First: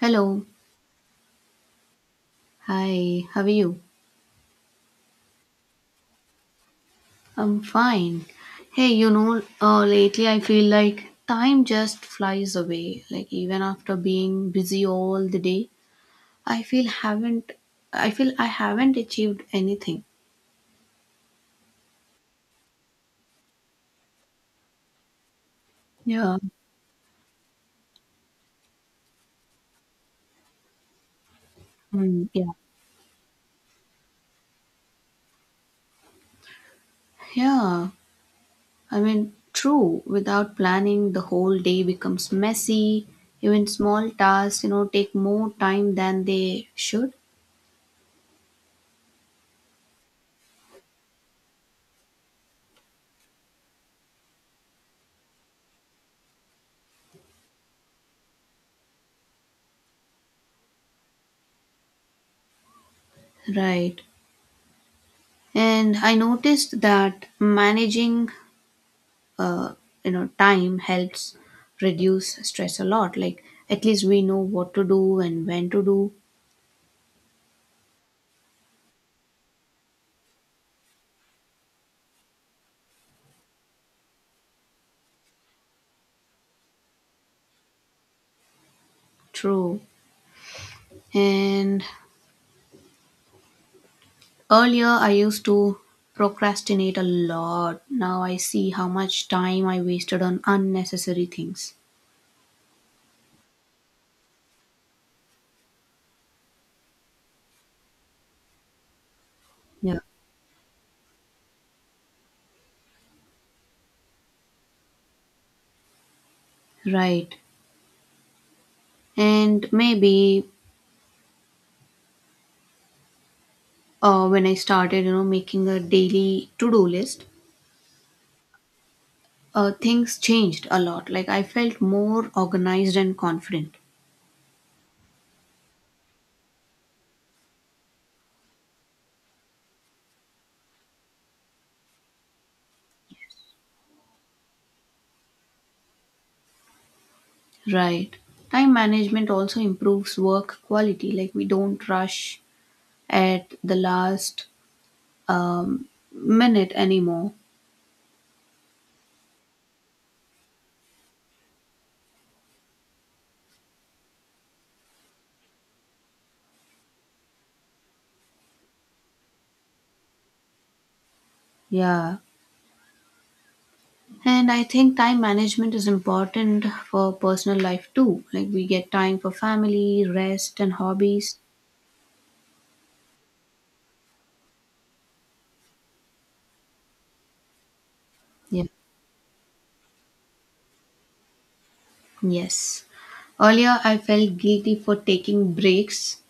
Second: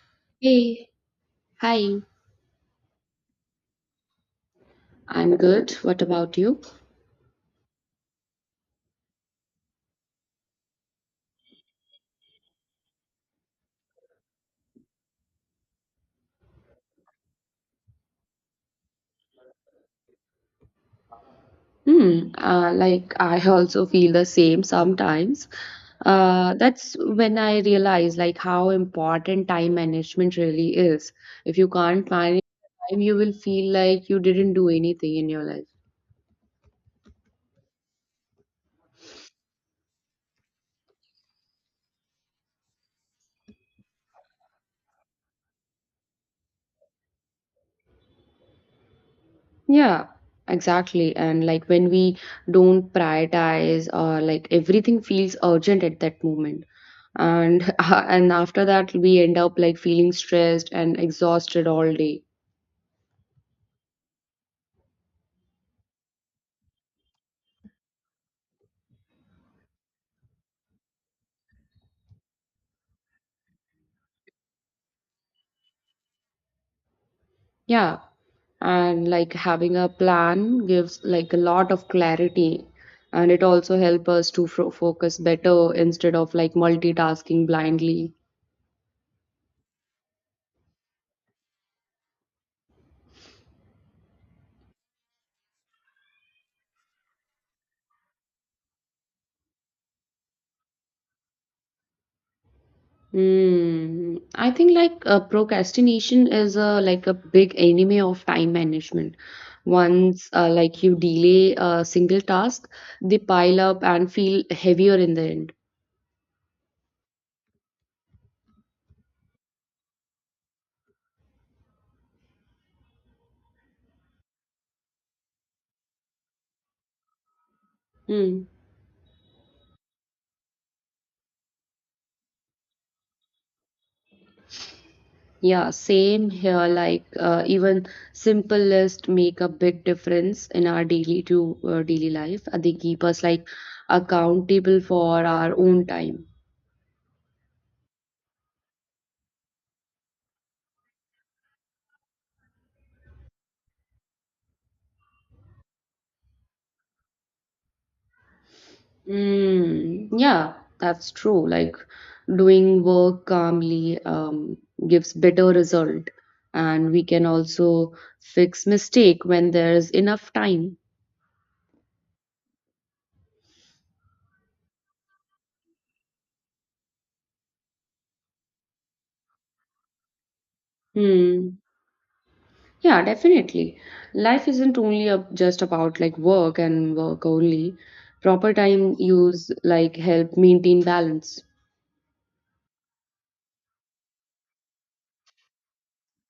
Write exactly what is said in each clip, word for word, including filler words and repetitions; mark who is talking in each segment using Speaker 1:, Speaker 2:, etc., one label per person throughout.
Speaker 1: Hello.
Speaker 2: Hey, hi.
Speaker 1: Hi. How are you?
Speaker 2: I'm good. What about you?
Speaker 1: I'm fine. Hey, you know, uh, lately I feel like time just flies away. Like even after being busy all the day, I feel haven't I feel I haven't achieved anything.
Speaker 2: Hmm. Uh, like I also feel the same sometimes.
Speaker 1: Yeah.
Speaker 2: Uh, that's when I realize like how important time management really is. If you can't
Speaker 1: Mm,
Speaker 2: manage
Speaker 1: yeah.
Speaker 2: time, you will feel like you didn't do anything in your life.
Speaker 1: Yeah. I mean, true. Without planning, the whole day becomes messy. Even small tasks, you know, take more time than they should.
Speaker 2: Yeah, exactly. And like when we don't prioritize or like everything feels urgent at that moment. And and after that we end up like feeling stressed and exhausted all day.
Speaker 1: Right. And I noticed that managing uh, you know, time helps reduce stress a lot, like at least we know what to do and when to do.
Speaker 2: Yeah. And like having a plan gives like a lot of clarity, and it also help us to fo focus better instead of like multitasking blindly.
Speaker 1: True. And earlier I used to procrastinate a lot. Now I see how much time I wasted on unnecessary things.
Speaker 2: Mm, I think like uh, procrastination is a like a big enemy of time management.
Speaker 1: Yeah.
Speaker 2: Once uh, like you delay a single task, they pile up and feel heavier in the end.
Speaker 1: Right. And maybe uh, when I started, you know, making a daily to do list,
Speaker 2: Hmm.
Speaker 1: uh, things changed a lot. Like I felt more organized and confident.
Speaker 2: Yeah, same here. Like uh, even simple list make a big difference in our daily to uh, daily life. Uh, They keep us like accountable for our own time.
Speaker 1: Right. Time management also improves work quality. Like we don't rush at the last um, minute anymore.
Speaker 2: Mm, yeah, that's true. Like doing work calmly um, gives better result, and we can also fix mistake when there's enough time.
Speaker 1: Yeah. And I think time management is important for personal life too. Like we get time for family, rest, and hobbies.
Speaker 2: Hmm. Yeah, definitely. Life isn't only a, just about like work and work only. Proper
Speaker 1: Yeah.
Speaker 2: time use like help maintain balance.
Speaker 1: Yes. Earlier, I felt guilty for taking breaks.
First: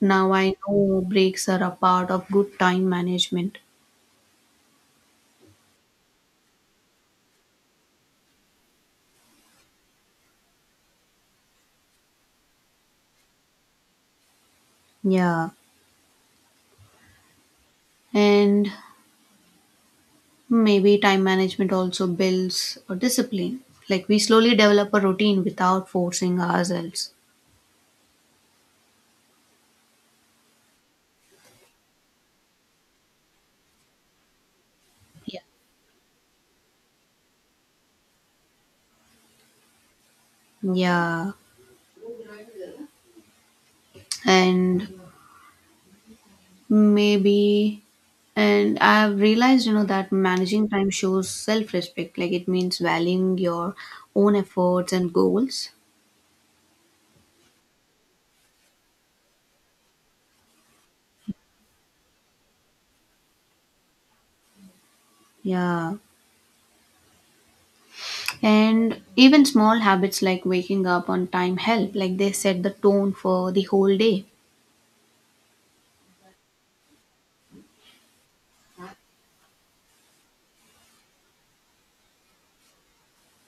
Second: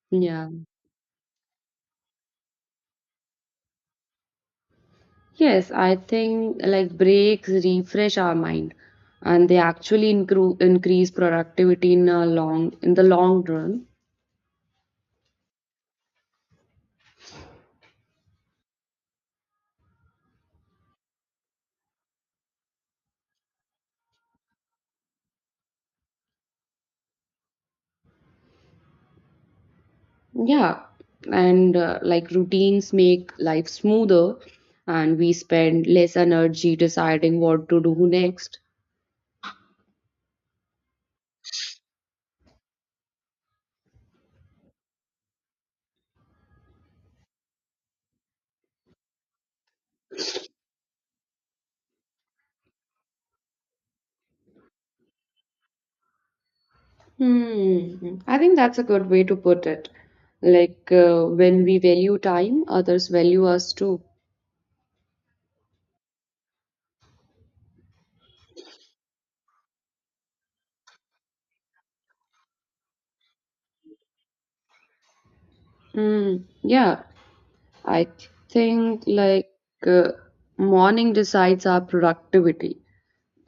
Speaker 1: Now I
Speaker 2: Yeah.
Speaker 1: know breaks are a part of good time management.
Speaker 2: Yes, I think like breaks refresh our mind, and they actually incre- increase productivity in a long in the long run.
Speaker 1: Yeah. And maybe time management also builds a discipline. Like we slowly develop a routine without forcing ourselves.
Speaker 2: Yeah, and uh, like routines make life smoother, and we
Speaker 1: Yeah.
Speaker 2: spend less energy deciding what to do next.
Speaker 1: Yeah. And maybe, and I've realized, you know, that managing time shows self respect. Like it means valuing your own efforts and goals.
Speaker 2: Hmm. I think that's a good way to put it. Like uh, when we value time, others value us too.
Speaker 1: Yeah. And even small habits like waking up on time help. Like they set the tone for the whole day.
Speaker 2: Hmm. Yeah. I think like uh, morning decides our productivity.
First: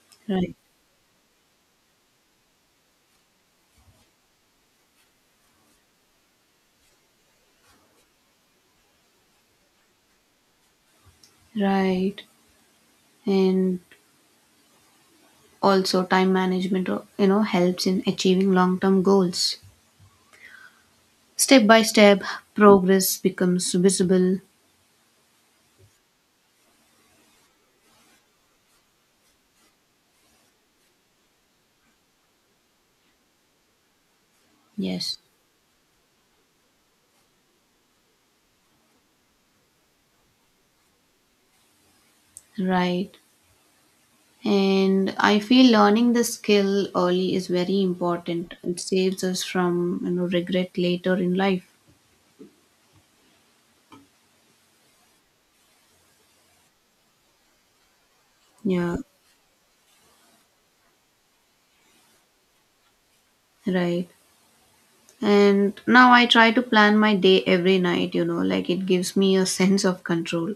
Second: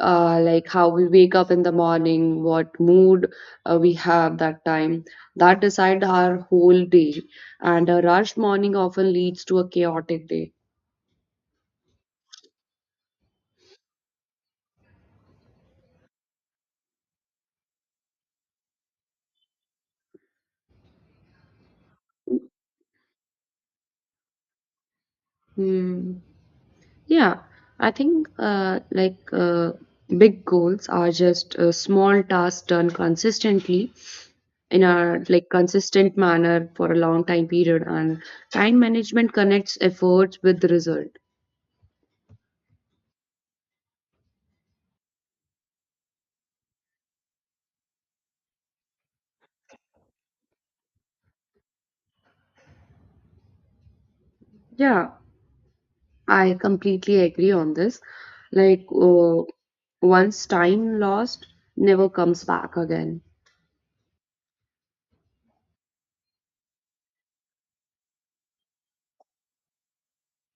Speaker 2: Uh,
Speaker 1: Right.
Speaker 2: like how we wake up in the morning, what mood uh, we have that time, that decide our whole day. And a rush morning often leads to a chaotic day.
Speaker 1: Right. And also time management uh, you know, helps in achieving long term goals, step by step. Progress becomes visible.
Speaker 2: Hmm. Yeah, I think uh, like uh, big goals are just uh, small tasks done consistently in
Speaker 1: Yes.
Speaker 2: a like consistent manner for a long time period, and time management connects efforts with the result.
Speaker 1: Right. And I feel learning the skill early is very important. It saves us from, you know, regret later in life.
Speaker 2: Yeah, I completely agree on this. Like
Speaker 1: Yeah.
Speaker 2: uh, once time lost never comes back again.
Speaker 1: Right. And now I try to plan my day every night, you know. Like it gives me a sense of control.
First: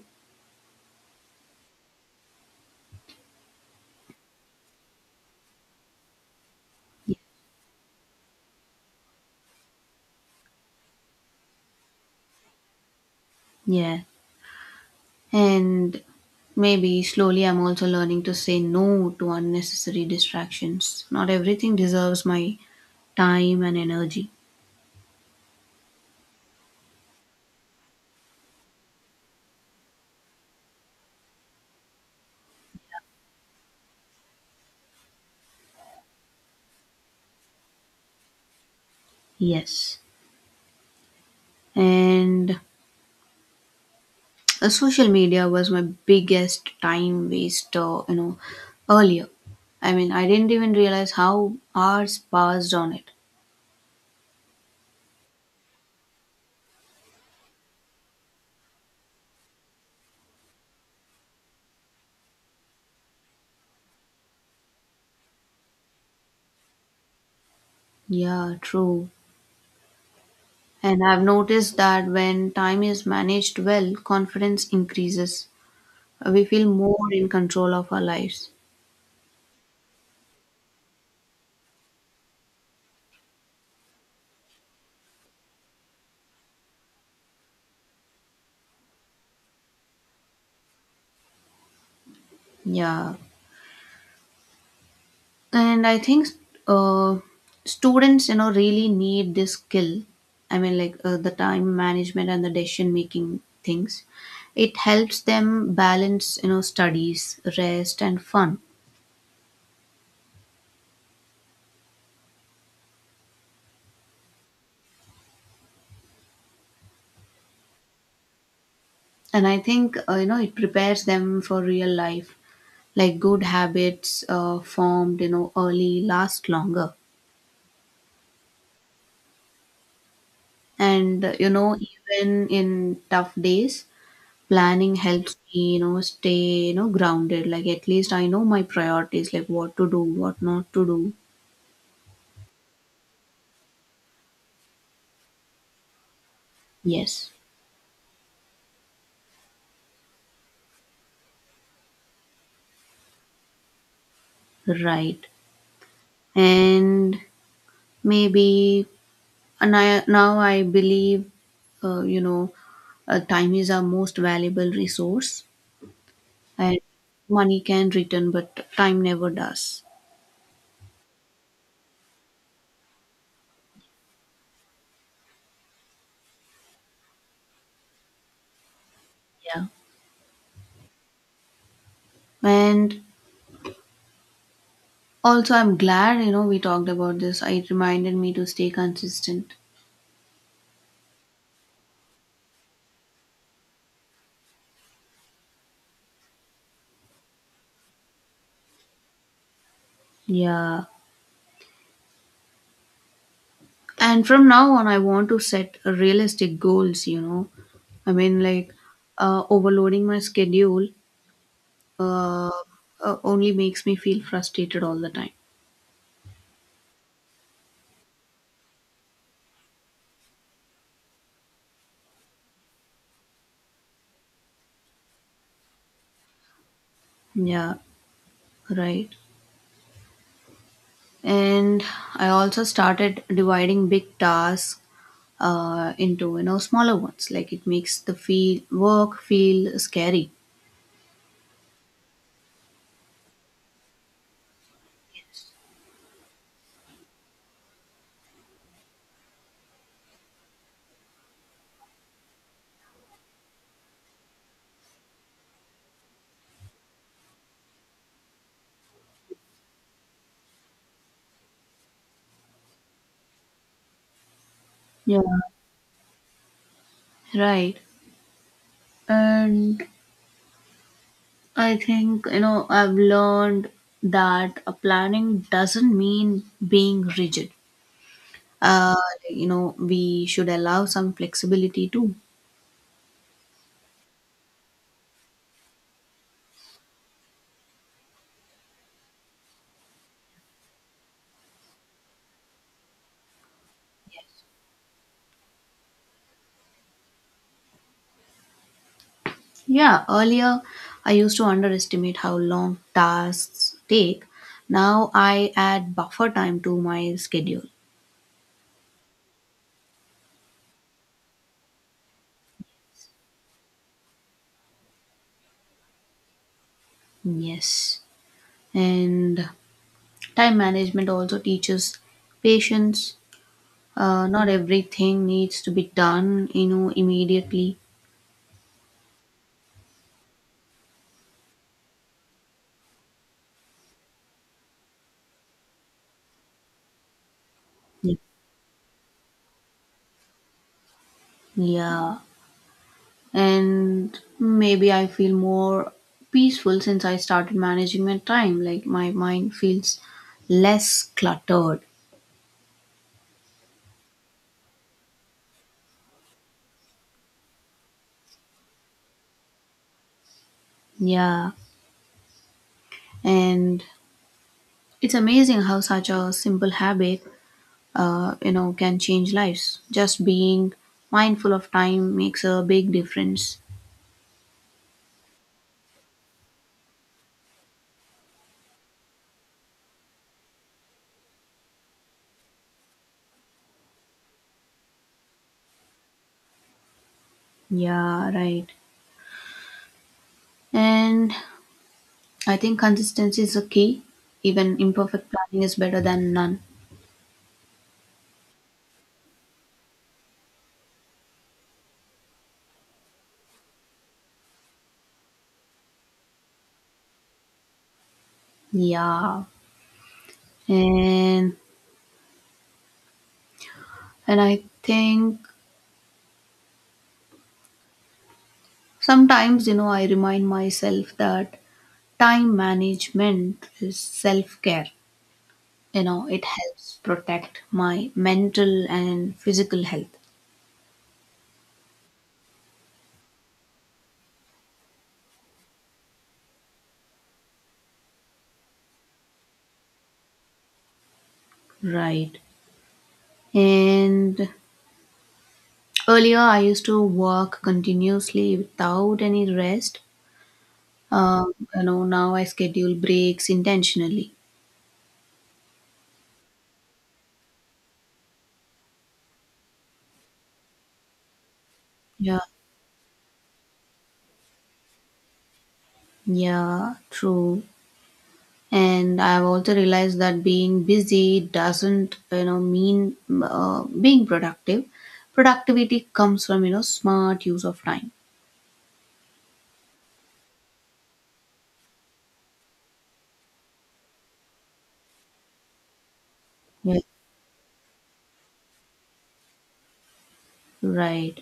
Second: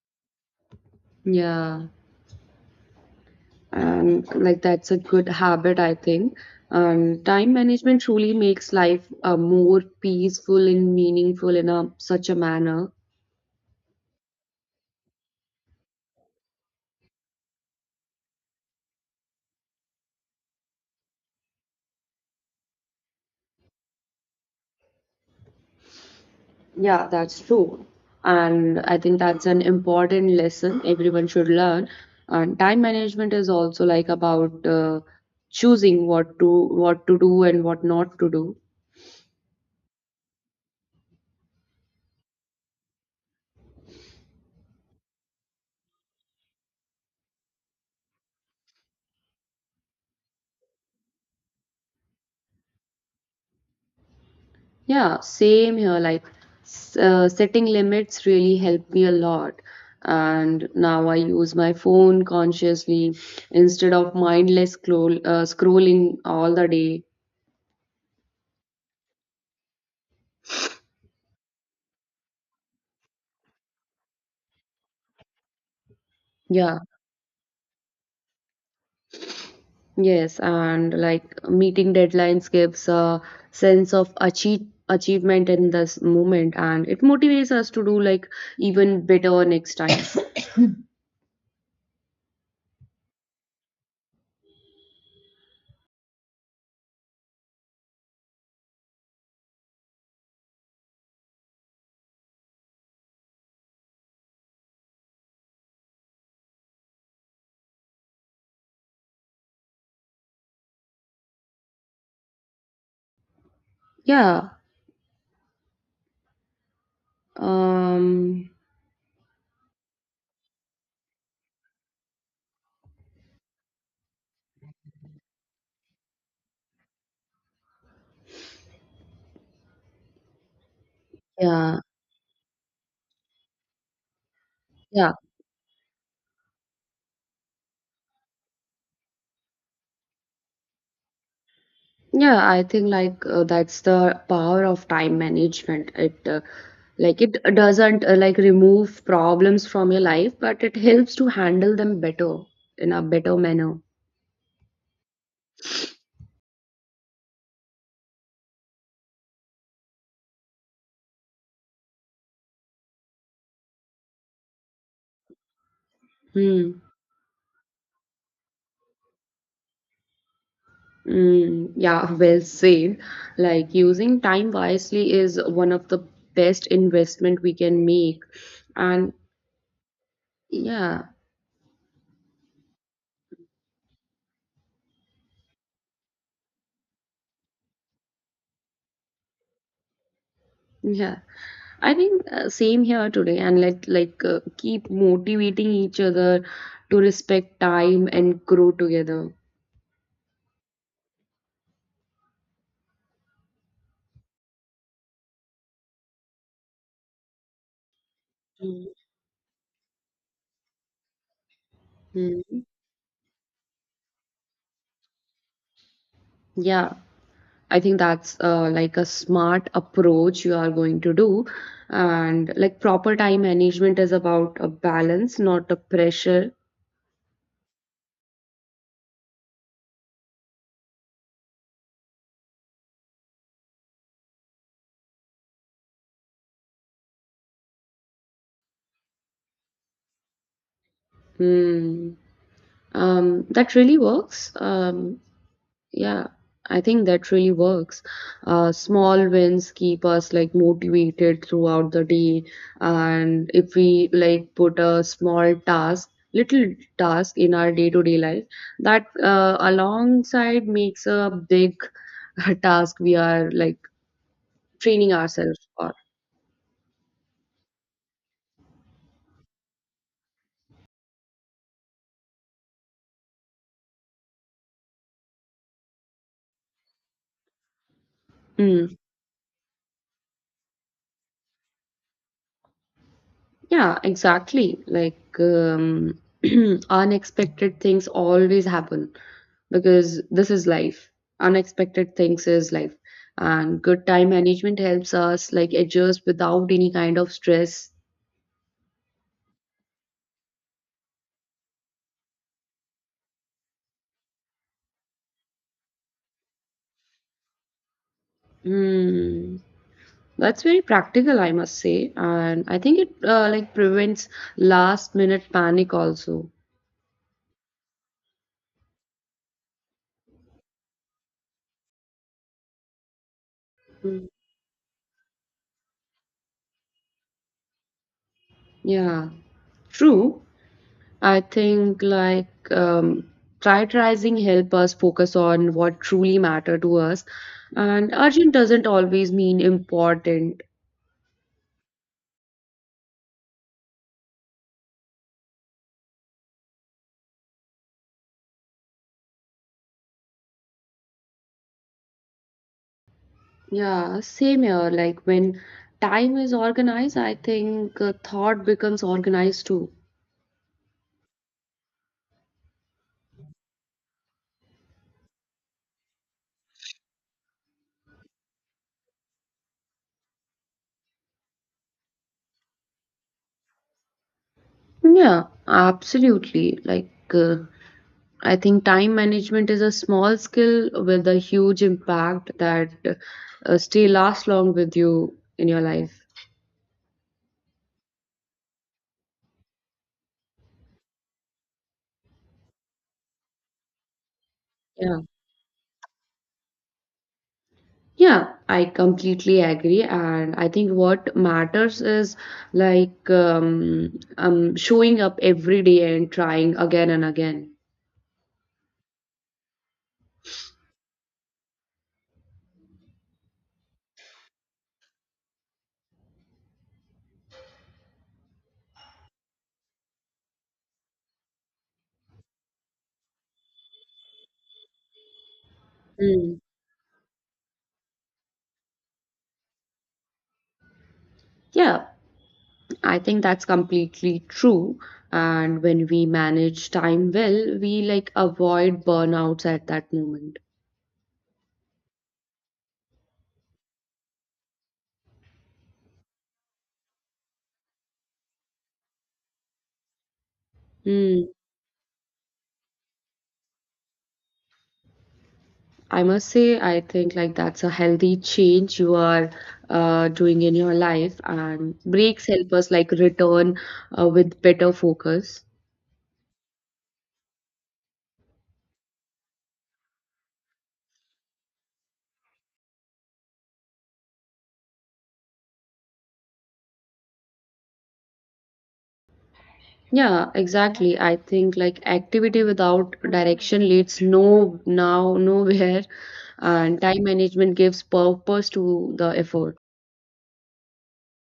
Speaker 2: Yeah, and like that's a good habit I think, and time management truly makes life uh, more peaceful and meaningful in a such a manner.
Speaker 1: Yeah. And maybe slowly I'm also learning to say no to unnecessary distractions. Not everything deserves my time and energy.
Speaker 2: Yeah, that's true. And I think that's an important lesson everyone should learn. And time management is also like about uh, choosing what to what to do and what not to do.
Speaker 1: Yes. And uh, social media was my biggest time waster, you know, earlier. I mean, I didn't even realize how hours passed on it.
Speaker 2: Yeah, same here. Like s- uh, setting limits really helped me a lot. And now I use my phone consciously instead of mindless scroll, uh, scrolling all the day.
Speaker 1: Yeah, true. And I've noticed that when time is managed well, confidence increases. We feel
Speaker 2: Yeah,
Speaker 1: more in control of our lives.
Speaker 2: yes, and like meeting deadlines gives a sense of achieve achievement in this moment, and it motivates us to do like even better next time.
Speaker 1: Yeah. And I think uh, students, you know, really need this skill. I mean, like, uh, the time management and the decision making things, it helps them balance, you know, studies, rest and fun.
Speaker 2: Yeah. Um,
Speaker 1: And I think uh, you know, it prepares them for real life. Like good habits uh, formed, you know, early last longer. And uh, you know,
Speaker 2: yeah,
Speaker 1: even in tough days, planning
Speaker 2: yeah,
Speaker 1: helps me, you know, stay, you know, grounded. Like at least I know my priorities, like what to do, what not to do.
Speaker 2: yeah. I think like uh, that's the power of time management. It uh, Like
Speaker 1: Yes,
Speaker 2: it doesn't uh, like remove problems from your life, but it helps to handle them better in a better manner.
Speaker 1: right. And maybe and I, now I believe, uh, you know, uh, time is our most valuable resource,
Speaker 2: Hmm.
Speaker 1: and money can return, but time never does.
Speaker 2: Mm, yeah, well said. Like using time wisely is one of the best investment we can make. And
Speaker 1: Yeah.
Speaker 2: yeah,
Speaker 1: And also, I'm glad, you know, we talked about this. It reminded me to stay consistent.
Speaker 2: yeah. I think uh, same here today, and let like uh, keep motivating each other to respect time and grow together.
Speaker 1: Yeah. And from now on I want to set realistic goals, you know. I mean, like
Speaker 2: Mm.
Speaker 1: uh, overloading my schedule uh,
Speaker 2: Mm.
Speaker 1: uh, only makes me feel frustrated all the time.
Speaker 2: Yeah, I think that's uh, like a smart approach you are going to do. And like proper time management is about a balance, not a pressure.
Speaker 1: Yeah, right. And I also started dividing big tasks uh, into, you know, smaller ones. Like it makes the feel work feel scary.
Speaker 2: Hmm. Um, that really works. Um, yeah, I think that really works. Uh, small wins keep us like motivated throughout the day, and if we like put a small task, little task in our day-to-day life, that uh, alongside makes a big task we are like training
Speaker 1: Yeah,
Speaker 2: ourselves for.
Speaker 1: right. And I think, you know, I've learned that a planning doesn't mean being rigid. Uh,
Speaker 2: Mm.
Speaker 1: you know, we should allow some flexibility too.
Speaker 2: Yeah, exactly. Like um, unexpected things always happen because this is life. Unexpected things is life. And good time management helps us like adjust without any kind of stress.
Speaker 1: Yeah, earlier I used to underestimate how long tasks take. Now I add buffer time to my schedule.
Speaker 2: Hmm. That's very practical, I must say. And I think it uh, like prevents last minute panic also.
Speaker 1: Yes. And time management also teaches patience.
Speaker 2: Hmm.
Speaker 1: Uh, not everything needs to be done, you know, immediately.
Speaker 2: Yeah. True, I think like um, prioritizing help us focus on what truly matter to us, and urgent doesn't always mean important.
Speaker 1: Yeah. And maybe I feel more peaceful since I started managing my time. Like my mind feels less cluttered.
Speaker 2: Yeah, same here. Like when time is organized, I think uh, thought becomes organized too.
Speaker 1: Yeah. And it's amazing how such a simple habit, uh, you know, can change lives. Just being mindful of time makes a big difference.
Speaker 2: Yeah, absolutely. Like uh, I think time management is a small skill with a huge impact that uh, stay last long with you in your life.
Speaker 1: Yeah, right. And I think consistency is the key. Even
Speaker 2: Yeah.
Speaker 1: imperfect planning is better than none.
Speaker 2: Yeah, I completely agree. And I think what matters is like um, um, showing up every day and trying again and again.
Speaker 1: Yeah. And and i think sometimes, you know, I remind myself that time management is self care. You know, it
Speaker 2: Mm.
Speaker 1: helps protect my mental and physical health.
Speaker 2: Yeah, I think that's completely true. And when we manage time well, we like avoid burnouts at that moment.
Speaker 1: Right. And earlier, I used to work continuously without any rest.
Speaker 2: Hmm.
Speaker 1: Um, you know, now I schedule breaks intentionally.
Speaker 2: I must say, I think like that's a healthy change you are uh, doing in your life, and
Speaker 1: Yeah.
Speaker 2: breaks help us like return uh, with better focus.
Speaker 1: Yeah, true. And I've also realized that being busy doesn't, you know, mean uh, being productive. Productivity comes from, you know, smart use of time.
Speaker 2: Yeah, exactly. I think like activity without direction leads no now nowhere,
Speaker 1: Yeah,
Speaker 2: and time management gives purpose to the effort.
Speaker 1: right.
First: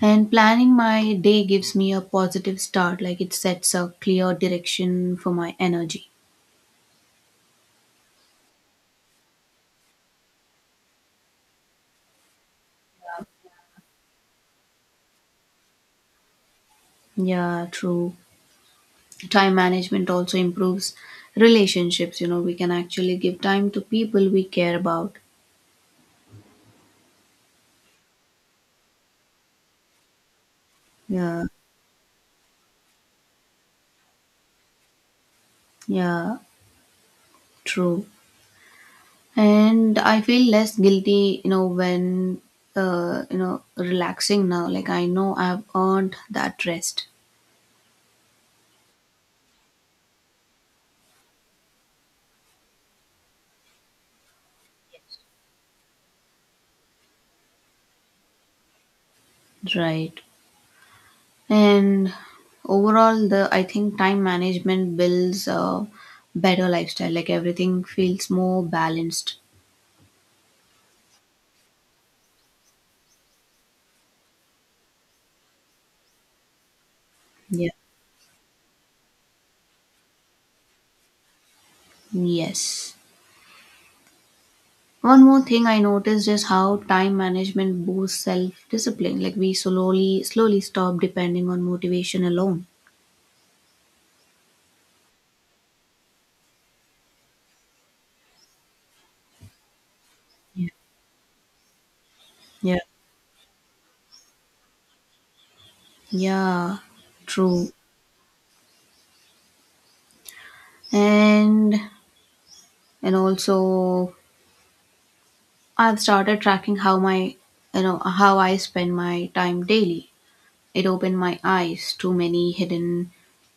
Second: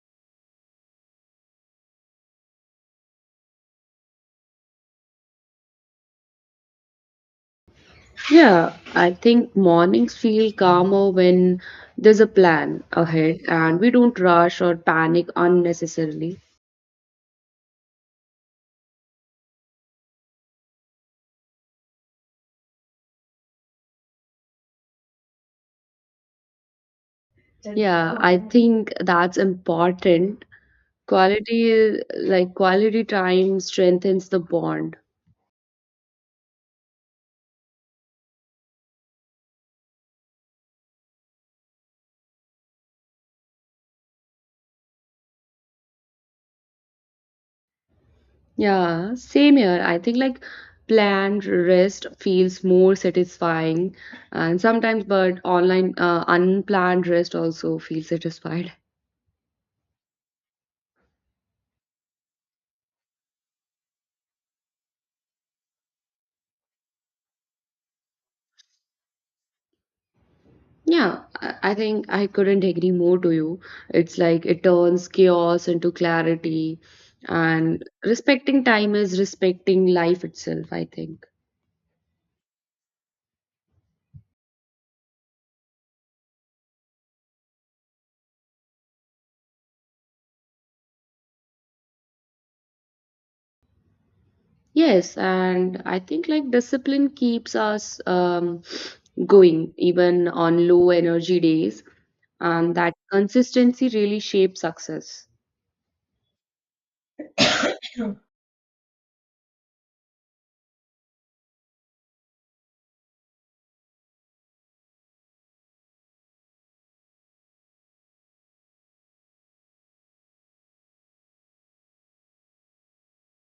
Speaker 1: And planning my day gives me a positive start. Like it sets a clear direction for my energy.
Speaker 2: Yeah, I think mornings feel calmer when there's a plan ahead, and we don't rush or panic unnecessarily.
Speaker 1: Yeah, true. Time management also improves relationships, you know. We can actually give time to people we care about.
Speaker 2: Yeah, I think that's important.
Speaker 1: Yeah.
Speaker 2: Quality, like quality time strengthens the bond.
Speaker 1: Yeah. True. And I feel less guilty, you know, when uh, you know, relaxing now. Like I know I've earned that rest.
Speaker 2: Yeah, same here. I think like planned rest feels more satisfying, and sometimes, but online uh, unplanned rest also feels satisfied.
Speaker 1: Right. And overall the I think time management builds a better lifestyle. Like everything feels more balanced.
Speaker 2: Yeah, I I think I couldn't agree more to you. It's like it turns chaos into clarity,
Speaker 1: Yeah.
Speaker 2: and respecting time is respecting life itself, I think.
Speaker 1: Yes. One more thing I noticed is how time management boosts self discipline. Like we slowly slowly stop depending on motivation alone.
Speaker 2: Yes, and I think like discipline keeps us um, going even on
Speaker 1: Yeah.
Speaker 2: low energy days, and
Speaker 1: Yeah,
Speaker 2: that consistency really shapes success.
Speaker 1: yeah, true. And and also I've started tracking how my, you know, how I spend my time daily. It opened my eyes to many hidden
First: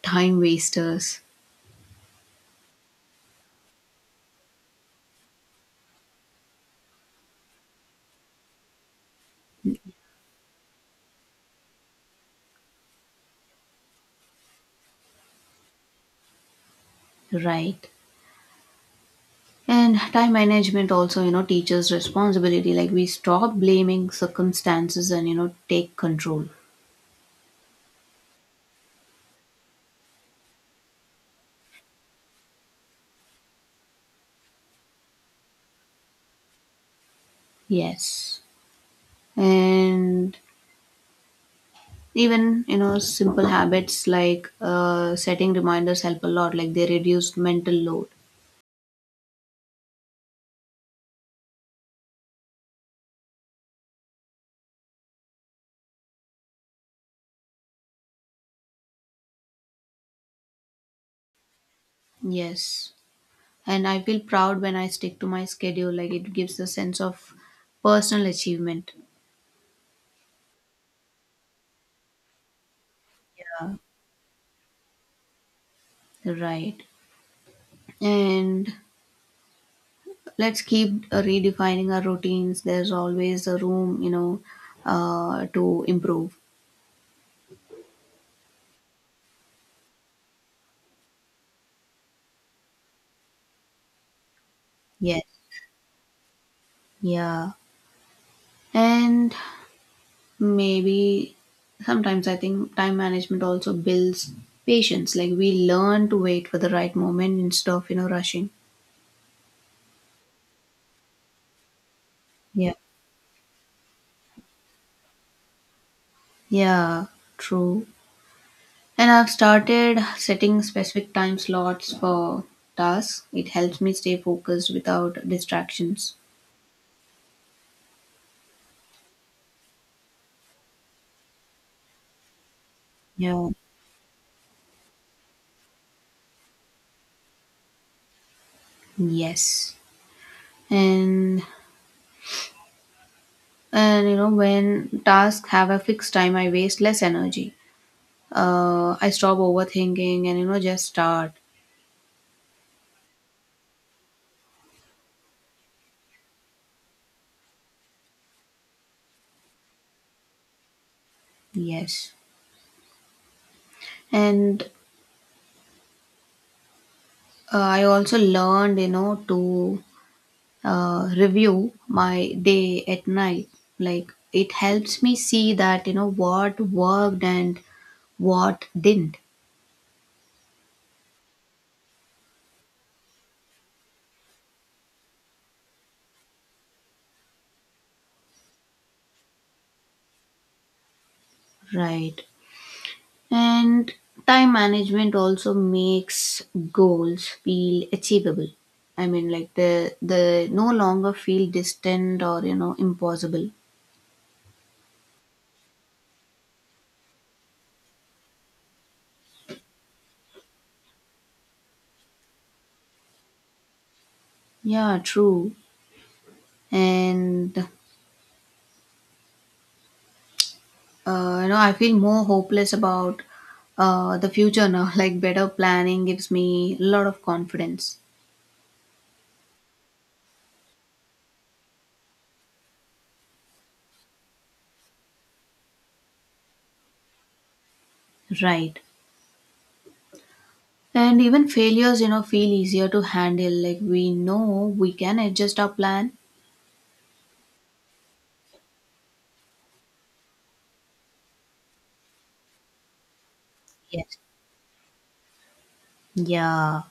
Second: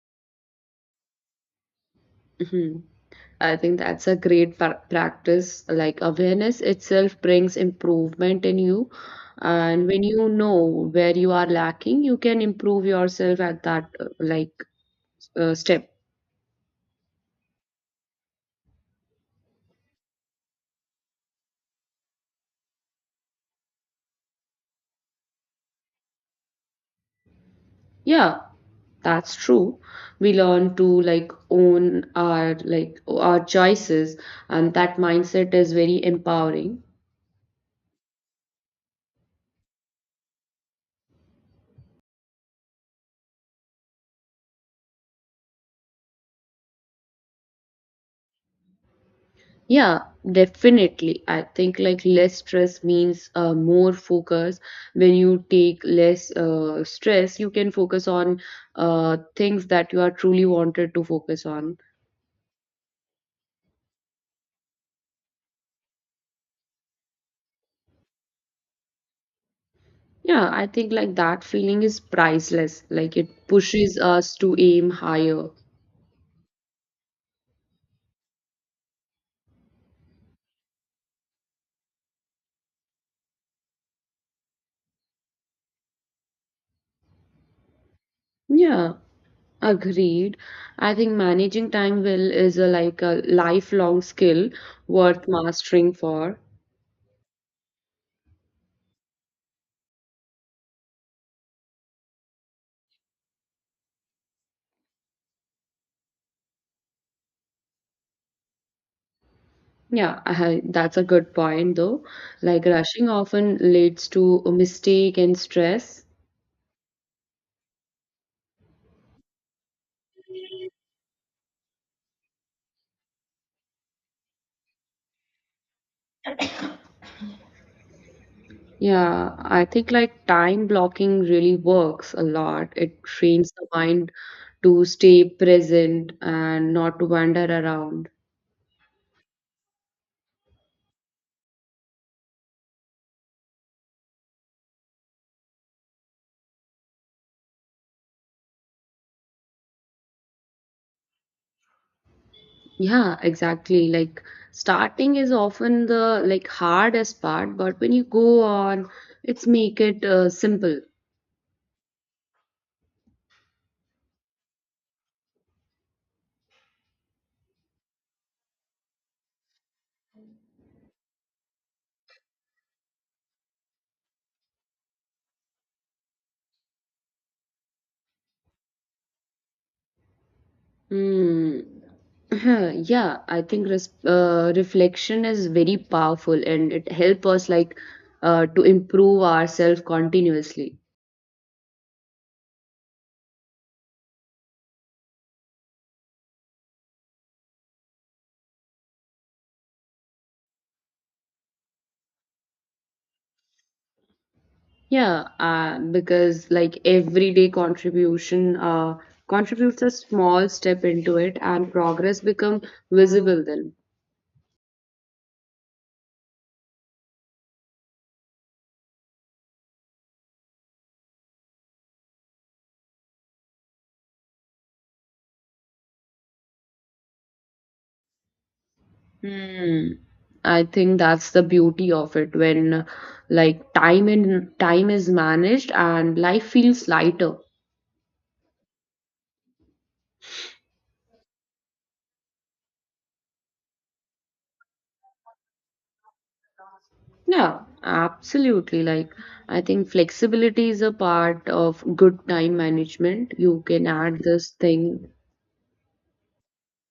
Speaker 1: time wasters.
Speaker 2: Mhm. I think that's a great pra- practice. Like awareness itself brings improvement in you, and when you know where you are lacking, you can improve yourself at that uh, like uh, step.
Speaker 1: Right. And time management also, you know, teaches responsibility. Like we stop blaming circumstances and, you know, take control.
Speaker 2: Yeah, that's true. We learn to like own our like our choices, and that mindset is very empowering.
Speaker 1: Yes. And even, you know, simple habits like uh, setting reminders help a lot. Like they reduce mental load.
Speaker 2: Yeah, definitely. I think like less stress means uh, more focus. When you take less uh, stress, you can focus on uh, things that you are truly wanted to focus on.
Speaker 1: Yes. And I feel proud when I stick to my schedule. Like it gives a sense of personal achievement,
Speaker 2: Yeah, I think like that feeling is priceless. Like it pushes us to aim higher.
Speaker 1: right? And let's keep uh, redefining our routines. There's always a room, you know, uh, to improve.
Speaker 2: Yeah, agreed. I think managing time well is a like a lifelong skill
Speaker 1: Yes,
Speaker 2: worth mastering for.
Speaker 1: yeah, and maybe sometimes I think time management also builds patience. Like we learn to wait for the right moment instead of, you know, rushing.
Speaker 2: Yeah, I, that's a good point though. Like
Speaker 1: Yeah,
Speaker 2: rushing often leads to a mistake and stress.
Speaker 1: yeah, true. And I've started setting specific time slots for tasks. It helps me stay focused without distractions.
Speaker 2: Yeah, I think like time blocking really works a lot. It
Speaker 1: Yeah.
Speaker 2: trains the mind to stay present and not to wander around.
Speaker 1: Yes. And and you know, when tasks have a fixed time, I waste less energy. Uh, I stop overthinking and, you know, just start.
Speaker 2: Yeah, exactly. Like starting is often the like hardest part, but when you go on, it's make it uh, simple.
Speaker 1: Yes. And uh, I also learned, you know, to uh, review my day at night. Like it helps me see that, you know, what worked and what didn't.
Speaker 2: Hmm. Huh, yeah, I think res uh, reflection is very powerful, and it helps us like uh, to improve ourselves continuously.
Speaker 1: Right. And time management also makes goals feel achievable. I mean, like, the the no longer feel distant or, you know, impossible.
Speaker 2: Yeah, uh, because like everyday contribution uh, contributes a small step into it, and progress become visible then.
Speaker 1: Yeah, true. And uh, you know, I feel more hopeless about uh, the future now. like better planning gives me a lot of confidence.
Speaker 2: Hmm. I think that's the beauty of it when uh, like time and time is managed and life feels lighter.
Speaker 1: Right. And even failures, you know, feel easier to handle. Like we know we can adjust our plan.
Speaker 2: Yeah, absolutely. Like, I think flexibility is a part of good time management. You can
Speaker 1: Yes.
Speaker 2: add this thing.
Speaker 1: Yeah.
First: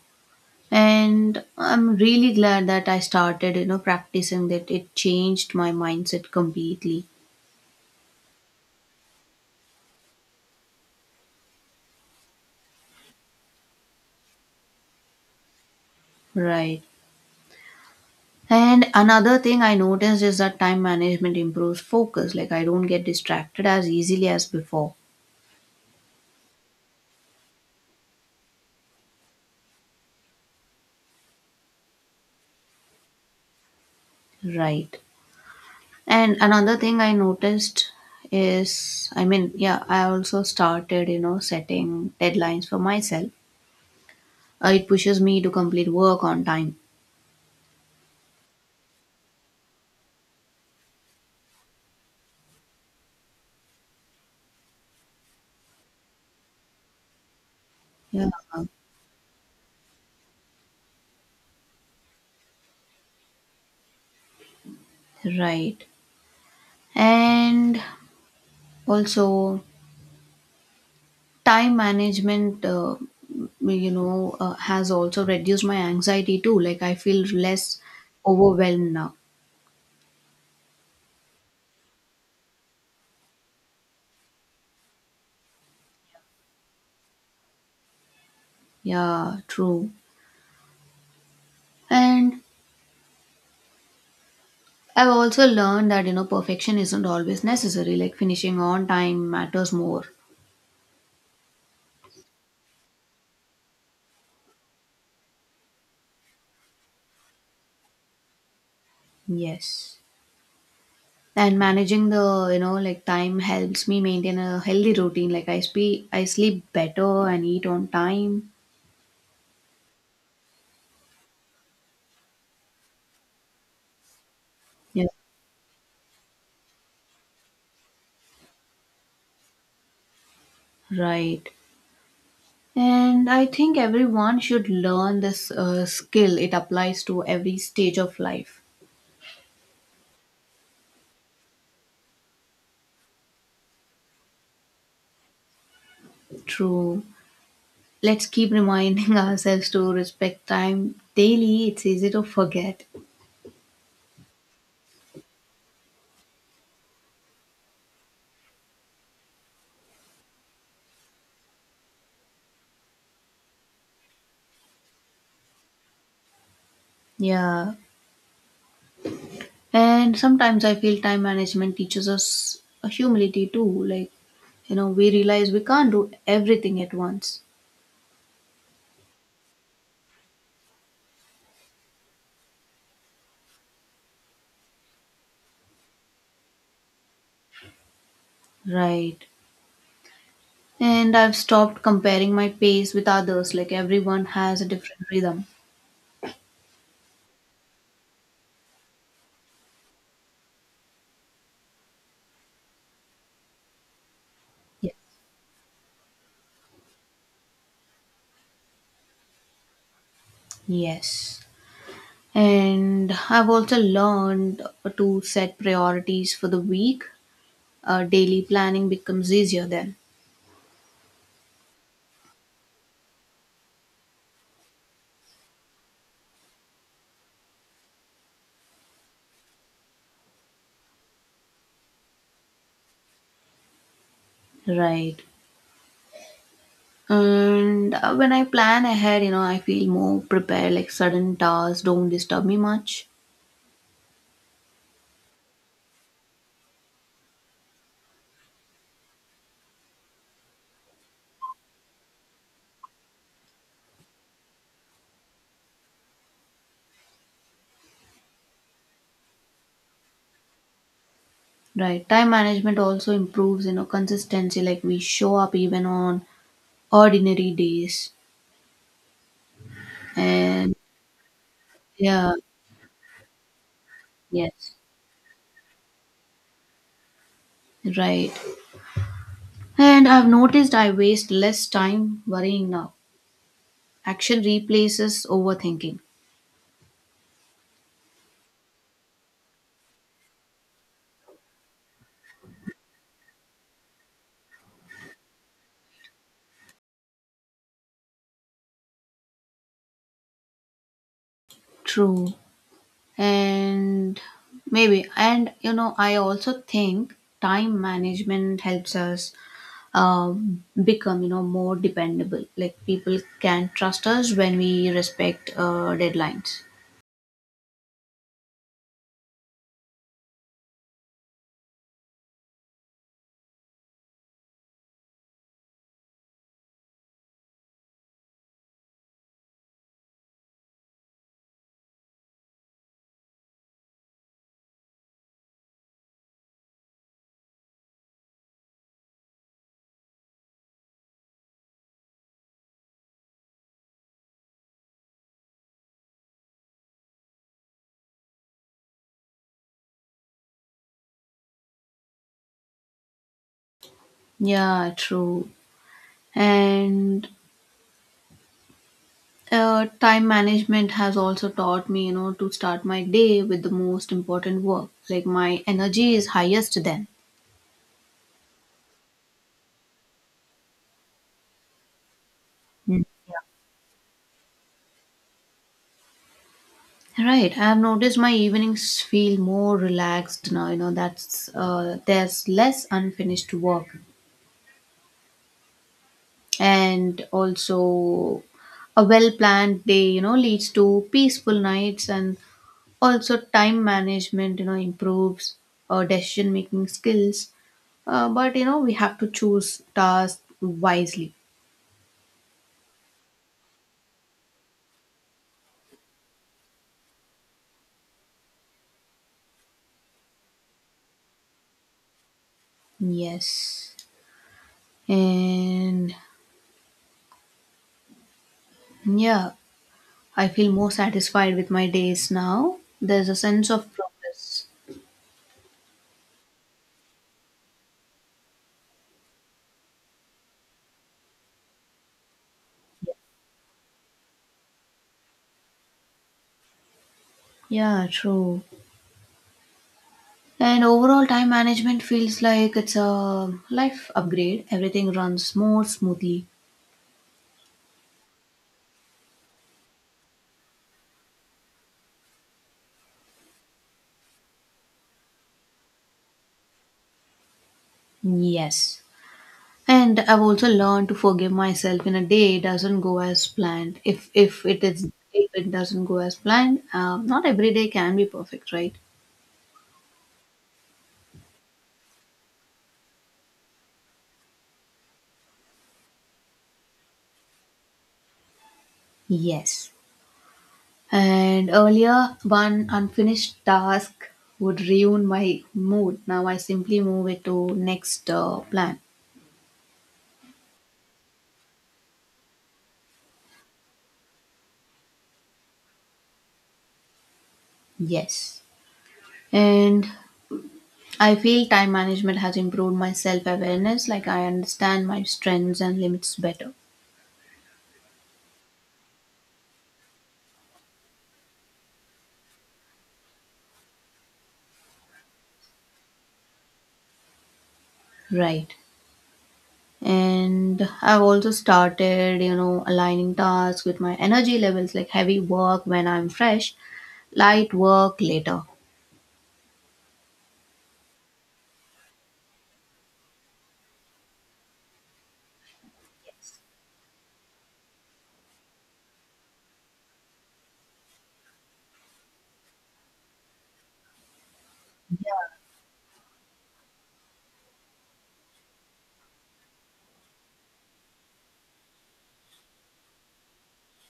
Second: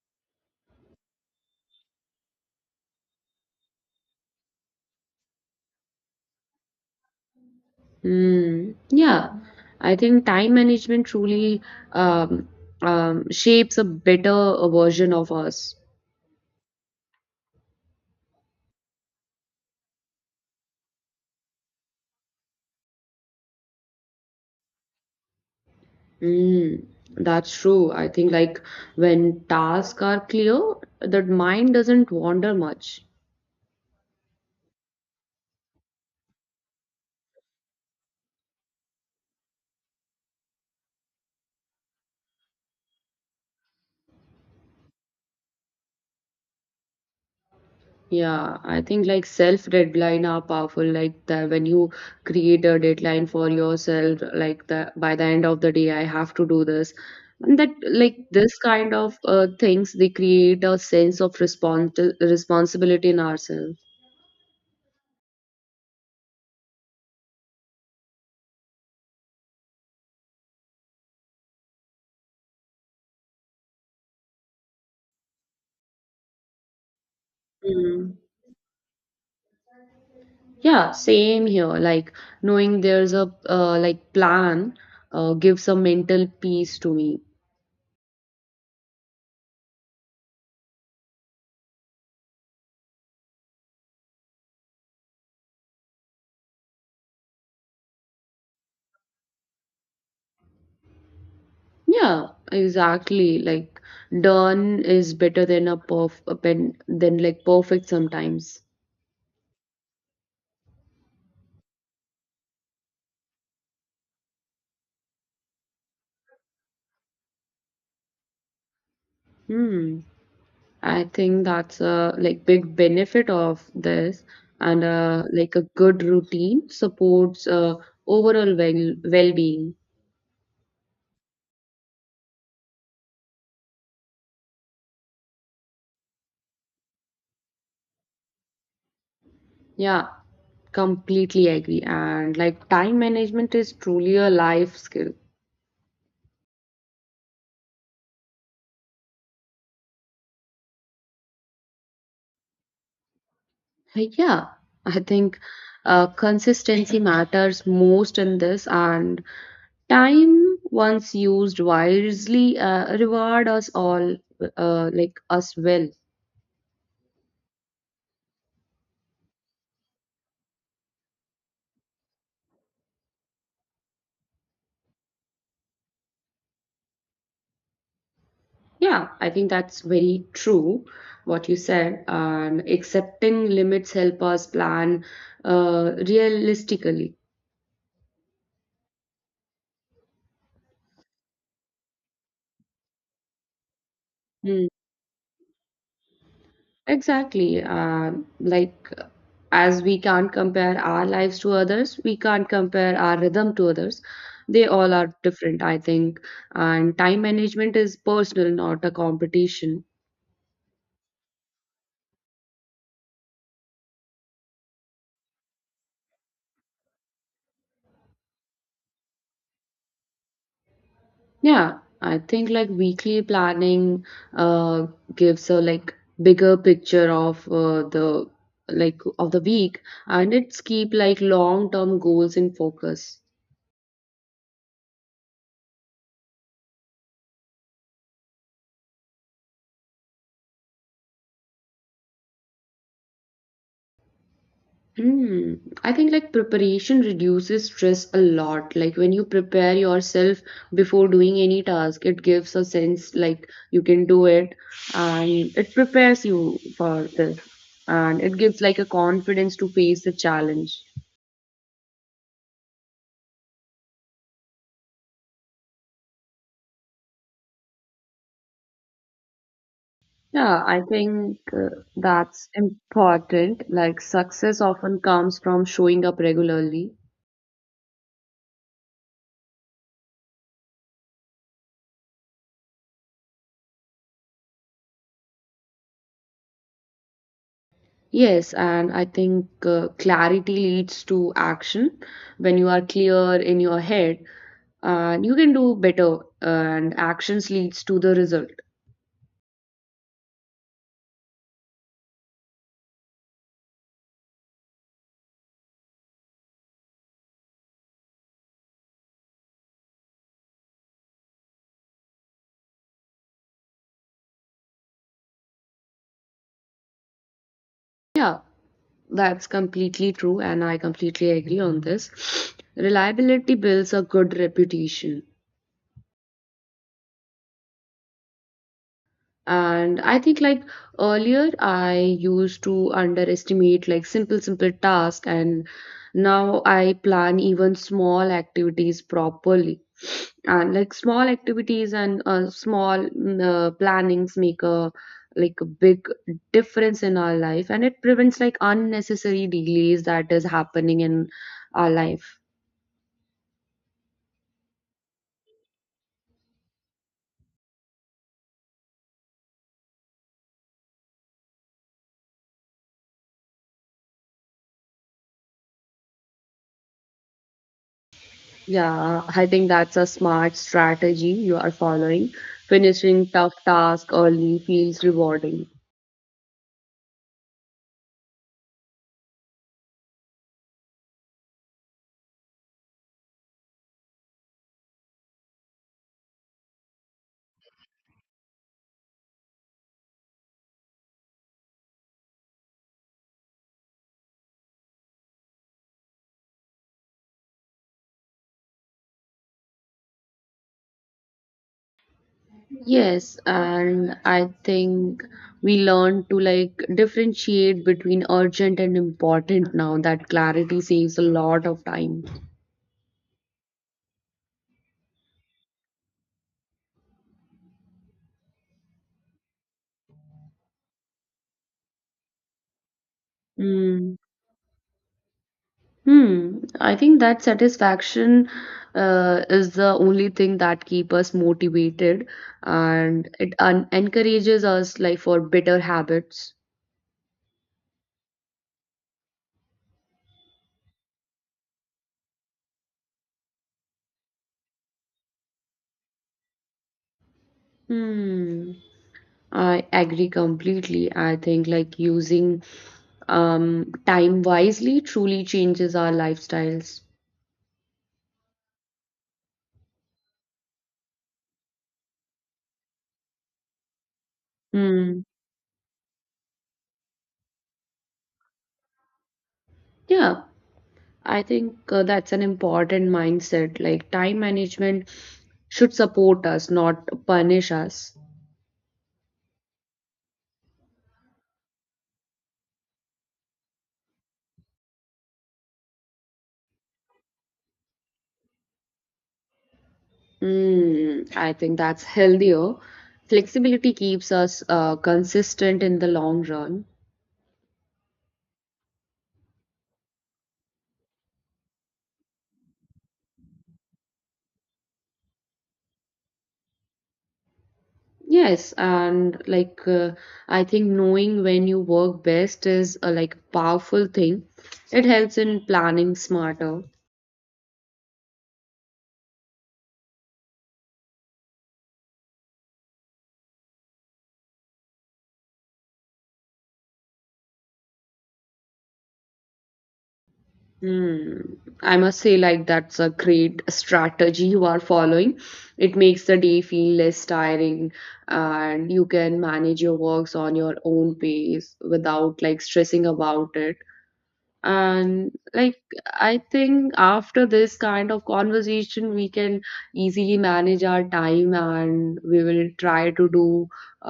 Speaker 1: And I'm really glad that I started, you know, practicing that. It changed my mindset completely.
Speaker 2: Mm, yeah, I think time management truly um, um, shapes a better uh, version of us.
Speaker 1: Right. And another thing I noticed is that time management improves focus. Like I don't get distracted as easily as before.
Speaker 2: Mm, that's true. I think, like, when tasks are clear, the mind doesn't wander much.
Speaker 1: Right. And another thing I noticed is, I mean, yeah, I also started, you know, setting deadlines for myself. Uh, it pushes me to complete work on time.
Speaker 2: Yeah, I think like self deadline are powerful. Like that when you create a deadline for yourself, like that by the end of the day, I have to do this. And that like
Speaker 1: Yeah.
Speaker 2: this kind of uh, things they create a sense of respons- responsibility in ourselves.
Speaker 1: Right. And also, time management, uh, you know, uh, has also reduced my anxiety too. Like, I feel less
Speaker 2: Mm.
Speaker 1: overwhelmed now.
Speaker 2: Yeah, same here. Like knowing there's a uh, like plan uh, gives a mental peace to me.
Speaker 1: Yeah, true. And I've also learned that, you know, perfection isn't always necessary. Like, finishing on time matters more.
Speaker 2: Yeah, exactly. Like done is better than a perf a pen than like perfect sometimes.
Speaker 1: Yes. And managing the, you know, like time helps me maintain a healthy routine. Like, I, spe- I sleep better and eat on time.
Speaker 2: Hmm. I think that's a like big benefit of this, and
Speaker 1: Yeah,
Speaker 2: uh like a good routine supports uh overall well well-being.
Speaker 1: right. And I think everyone should learn this uh, skill. It applies to every stage of life.
Speaker 2: Yeah, completely agree. And like time management is truly a life skill.
Speaker 1: True. Let's keep reminding ourselves to respect time daily. It's easy to forget.
Speaker 2: Uh, Yeah, I think uh, consistency matters most in this, and time, once used wisely, uh, reward us all, uh, like us well.
Speaker 1: Yeah. And sometimes I feel time management teaches us a humility too. Like, you know, we realize we can't do everything at once.
Speaker 2: Yeah, I think that's very true what you said. And accepting limits help us plan uh, realistically.
Speaker 1: Right. And I've stopped comparing my pace with others. Like, everyone has a
Speaker 2: Hmm,
Speaker 1: different rhythm.
Speaker 2: exactly. Uh, like as we can't compare our lives to others, we can't compare our rhythm to others, they all
Speaker 1: Yeah.
Speaker 2: are different I think, and time management is personal, not a competition.
Speaker 1: Yes. And I've also learned to set priorities for the week. Uh, daily planning becomes easier then.
Speaker 2: Yeah, I think like weekly planning uh gives a like bigger picture of uh, the like of the week, and it's keep like long term goals in focus.
Speaker 1: Right. And uh, when I plan ahead, you know, I feel more prepared, like sudden tasks don't disturb me much.
Speaker 2: Hmm. I think like preparation reduces stress a lot. Like when you prepare yourself before doing any task, it gives a sense like you can do it, and it prepares you for this, and it gives like a confidence to face the challenge.
Speaker 1: Right. Time management also improves, you know, consistency, like we show up even on ordinary days.
Speaker 2: Yeah,
Speaker 1: And
Speaker 2: I think uh,
Speaker 1: yeah,
Speaker 2: that's important. Like success
Speaker 1: yes,
Speaker 2: often comes from showing up regularly.
Speaker 1: right. And I've noticed I waste less time worrying now. Action replaces overthinking.
Speaker 2: Yes, and I think uh, clarity leads to action. When you are clear in your head, and you can do better, and actions leads to the result.
Speaker 1: True. And maybe, and you know, I also think time management helps us um, become, you know, more dependable. Like people can trust us when we respect uh, deadlines.
Speaker 2: Yeah, that's completely true, and I completely agree on this. Reliability builds a good reputation, and I think like earlier I used to underestimate like simple simple tasks, and now I plan even small activities properly. And like small activities and uh, small mm, uh, plannings make a like a big difference in our life, and it prevents like unnecessary delays that is happening in our life.
Speaker 1: Yeah, true. And uh, time management has also taught me, you know, to start my day with the most important work. Like my energy is highest then.
Speaker 2: Yeah, I think that's a smart strategy you are following. Finishing tough task early feels rewarding.
Speaker 1: Right, I've noticed my evenings feel more relaxed now. You know, that's uh, there's less unfinished work, and also a well-planned day, you know, leads to peaceful nights, and also time management, you know, improves uh, decision-making skills. Uh, but, you know, we have to choose tasks wisely.
Speaker 2: Yes, and I think we learn to like differentiate between urgent and important now. That clarity saves a lot of time.
Speaker 1: Yes, and yeah, I feel more satisfied with my days now. There's a sense of
Speaker 2: Mm.
Speaker 1: progress.
Speaker 2: Hmm. I think that satisfaction uh, is the only thing that keep us motivated, and it un encourages us like for better habits.
Speaker 1: Yeah, true. And overall time management feels like it's a life upgrade. Everything runs more smoothly.
Speaker 2: Hmm. I agree completely. I think like using um time wisely truly changes our lifestyles.
Speaker 1: Yes. And I've also learned to forgive myself. In a day it doesn't go as planned. If if it is
Speaker 2: Hmm.
Speaker 1: if it doesn't go as planned, um, not every day can be perfect, right?
Speaker 2: Yeah, I think uh, that's an important mindset. Like time management should support us, not punish us.
Speaker 1: Yes. And earlier, one unfinished task would ruin my mood. Now I simply move it to next uh, plan.
Speaker 2: Hmm. I think that's healthier. Flexibility keeps us uh, consistent in the long run.
Speaker 1: Yes. And I feel time management has improved my self awareness, like I understand my strengths and limits better.
Speaker 2: Yes, and like uh, I think knowing when you work best is a like powerful thing. It helps in planning smarter.
Speaker 1: Right. And I've also started, you know, aligning tasks with my energy levels, like heavy work when I'm fresh, light work later.
Speaker 2: Hmm. I must say, like that's a great strategy you are following. It makes the day feel less tiring, and you can manage your works on your own pace without like stressing about it. And like I think after this kind of conversation we can easily manage our time, and we will try to do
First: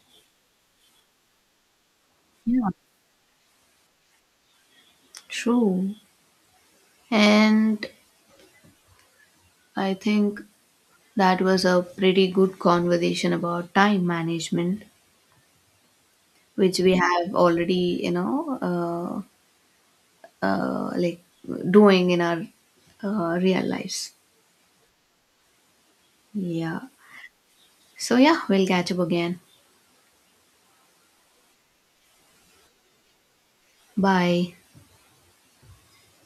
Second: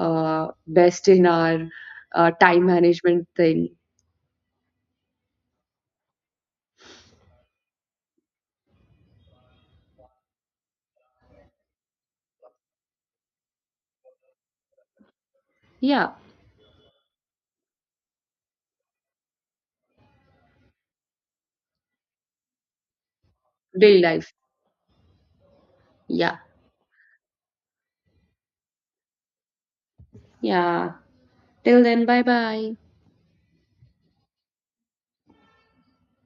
Speaker 2: uh, best in our uh,
Speaker 1: Yeah.
Speaker 2: time management thing.
Speaker 1: True. And I think that was a pretty good conversation about time management,
Speaker 2: Yeah,
Speaker 1: which we have already, you know, uh, uh, like doing in our uh, real
Speaker 2: daily
Speaker 1: lives.
Speaker 2: life, yeah,
Speaker 1: Yeah. So, yeah, we'll catch up again.
Speaker 2: yeah. Till then, bye bye.
Speaker 1: Bye.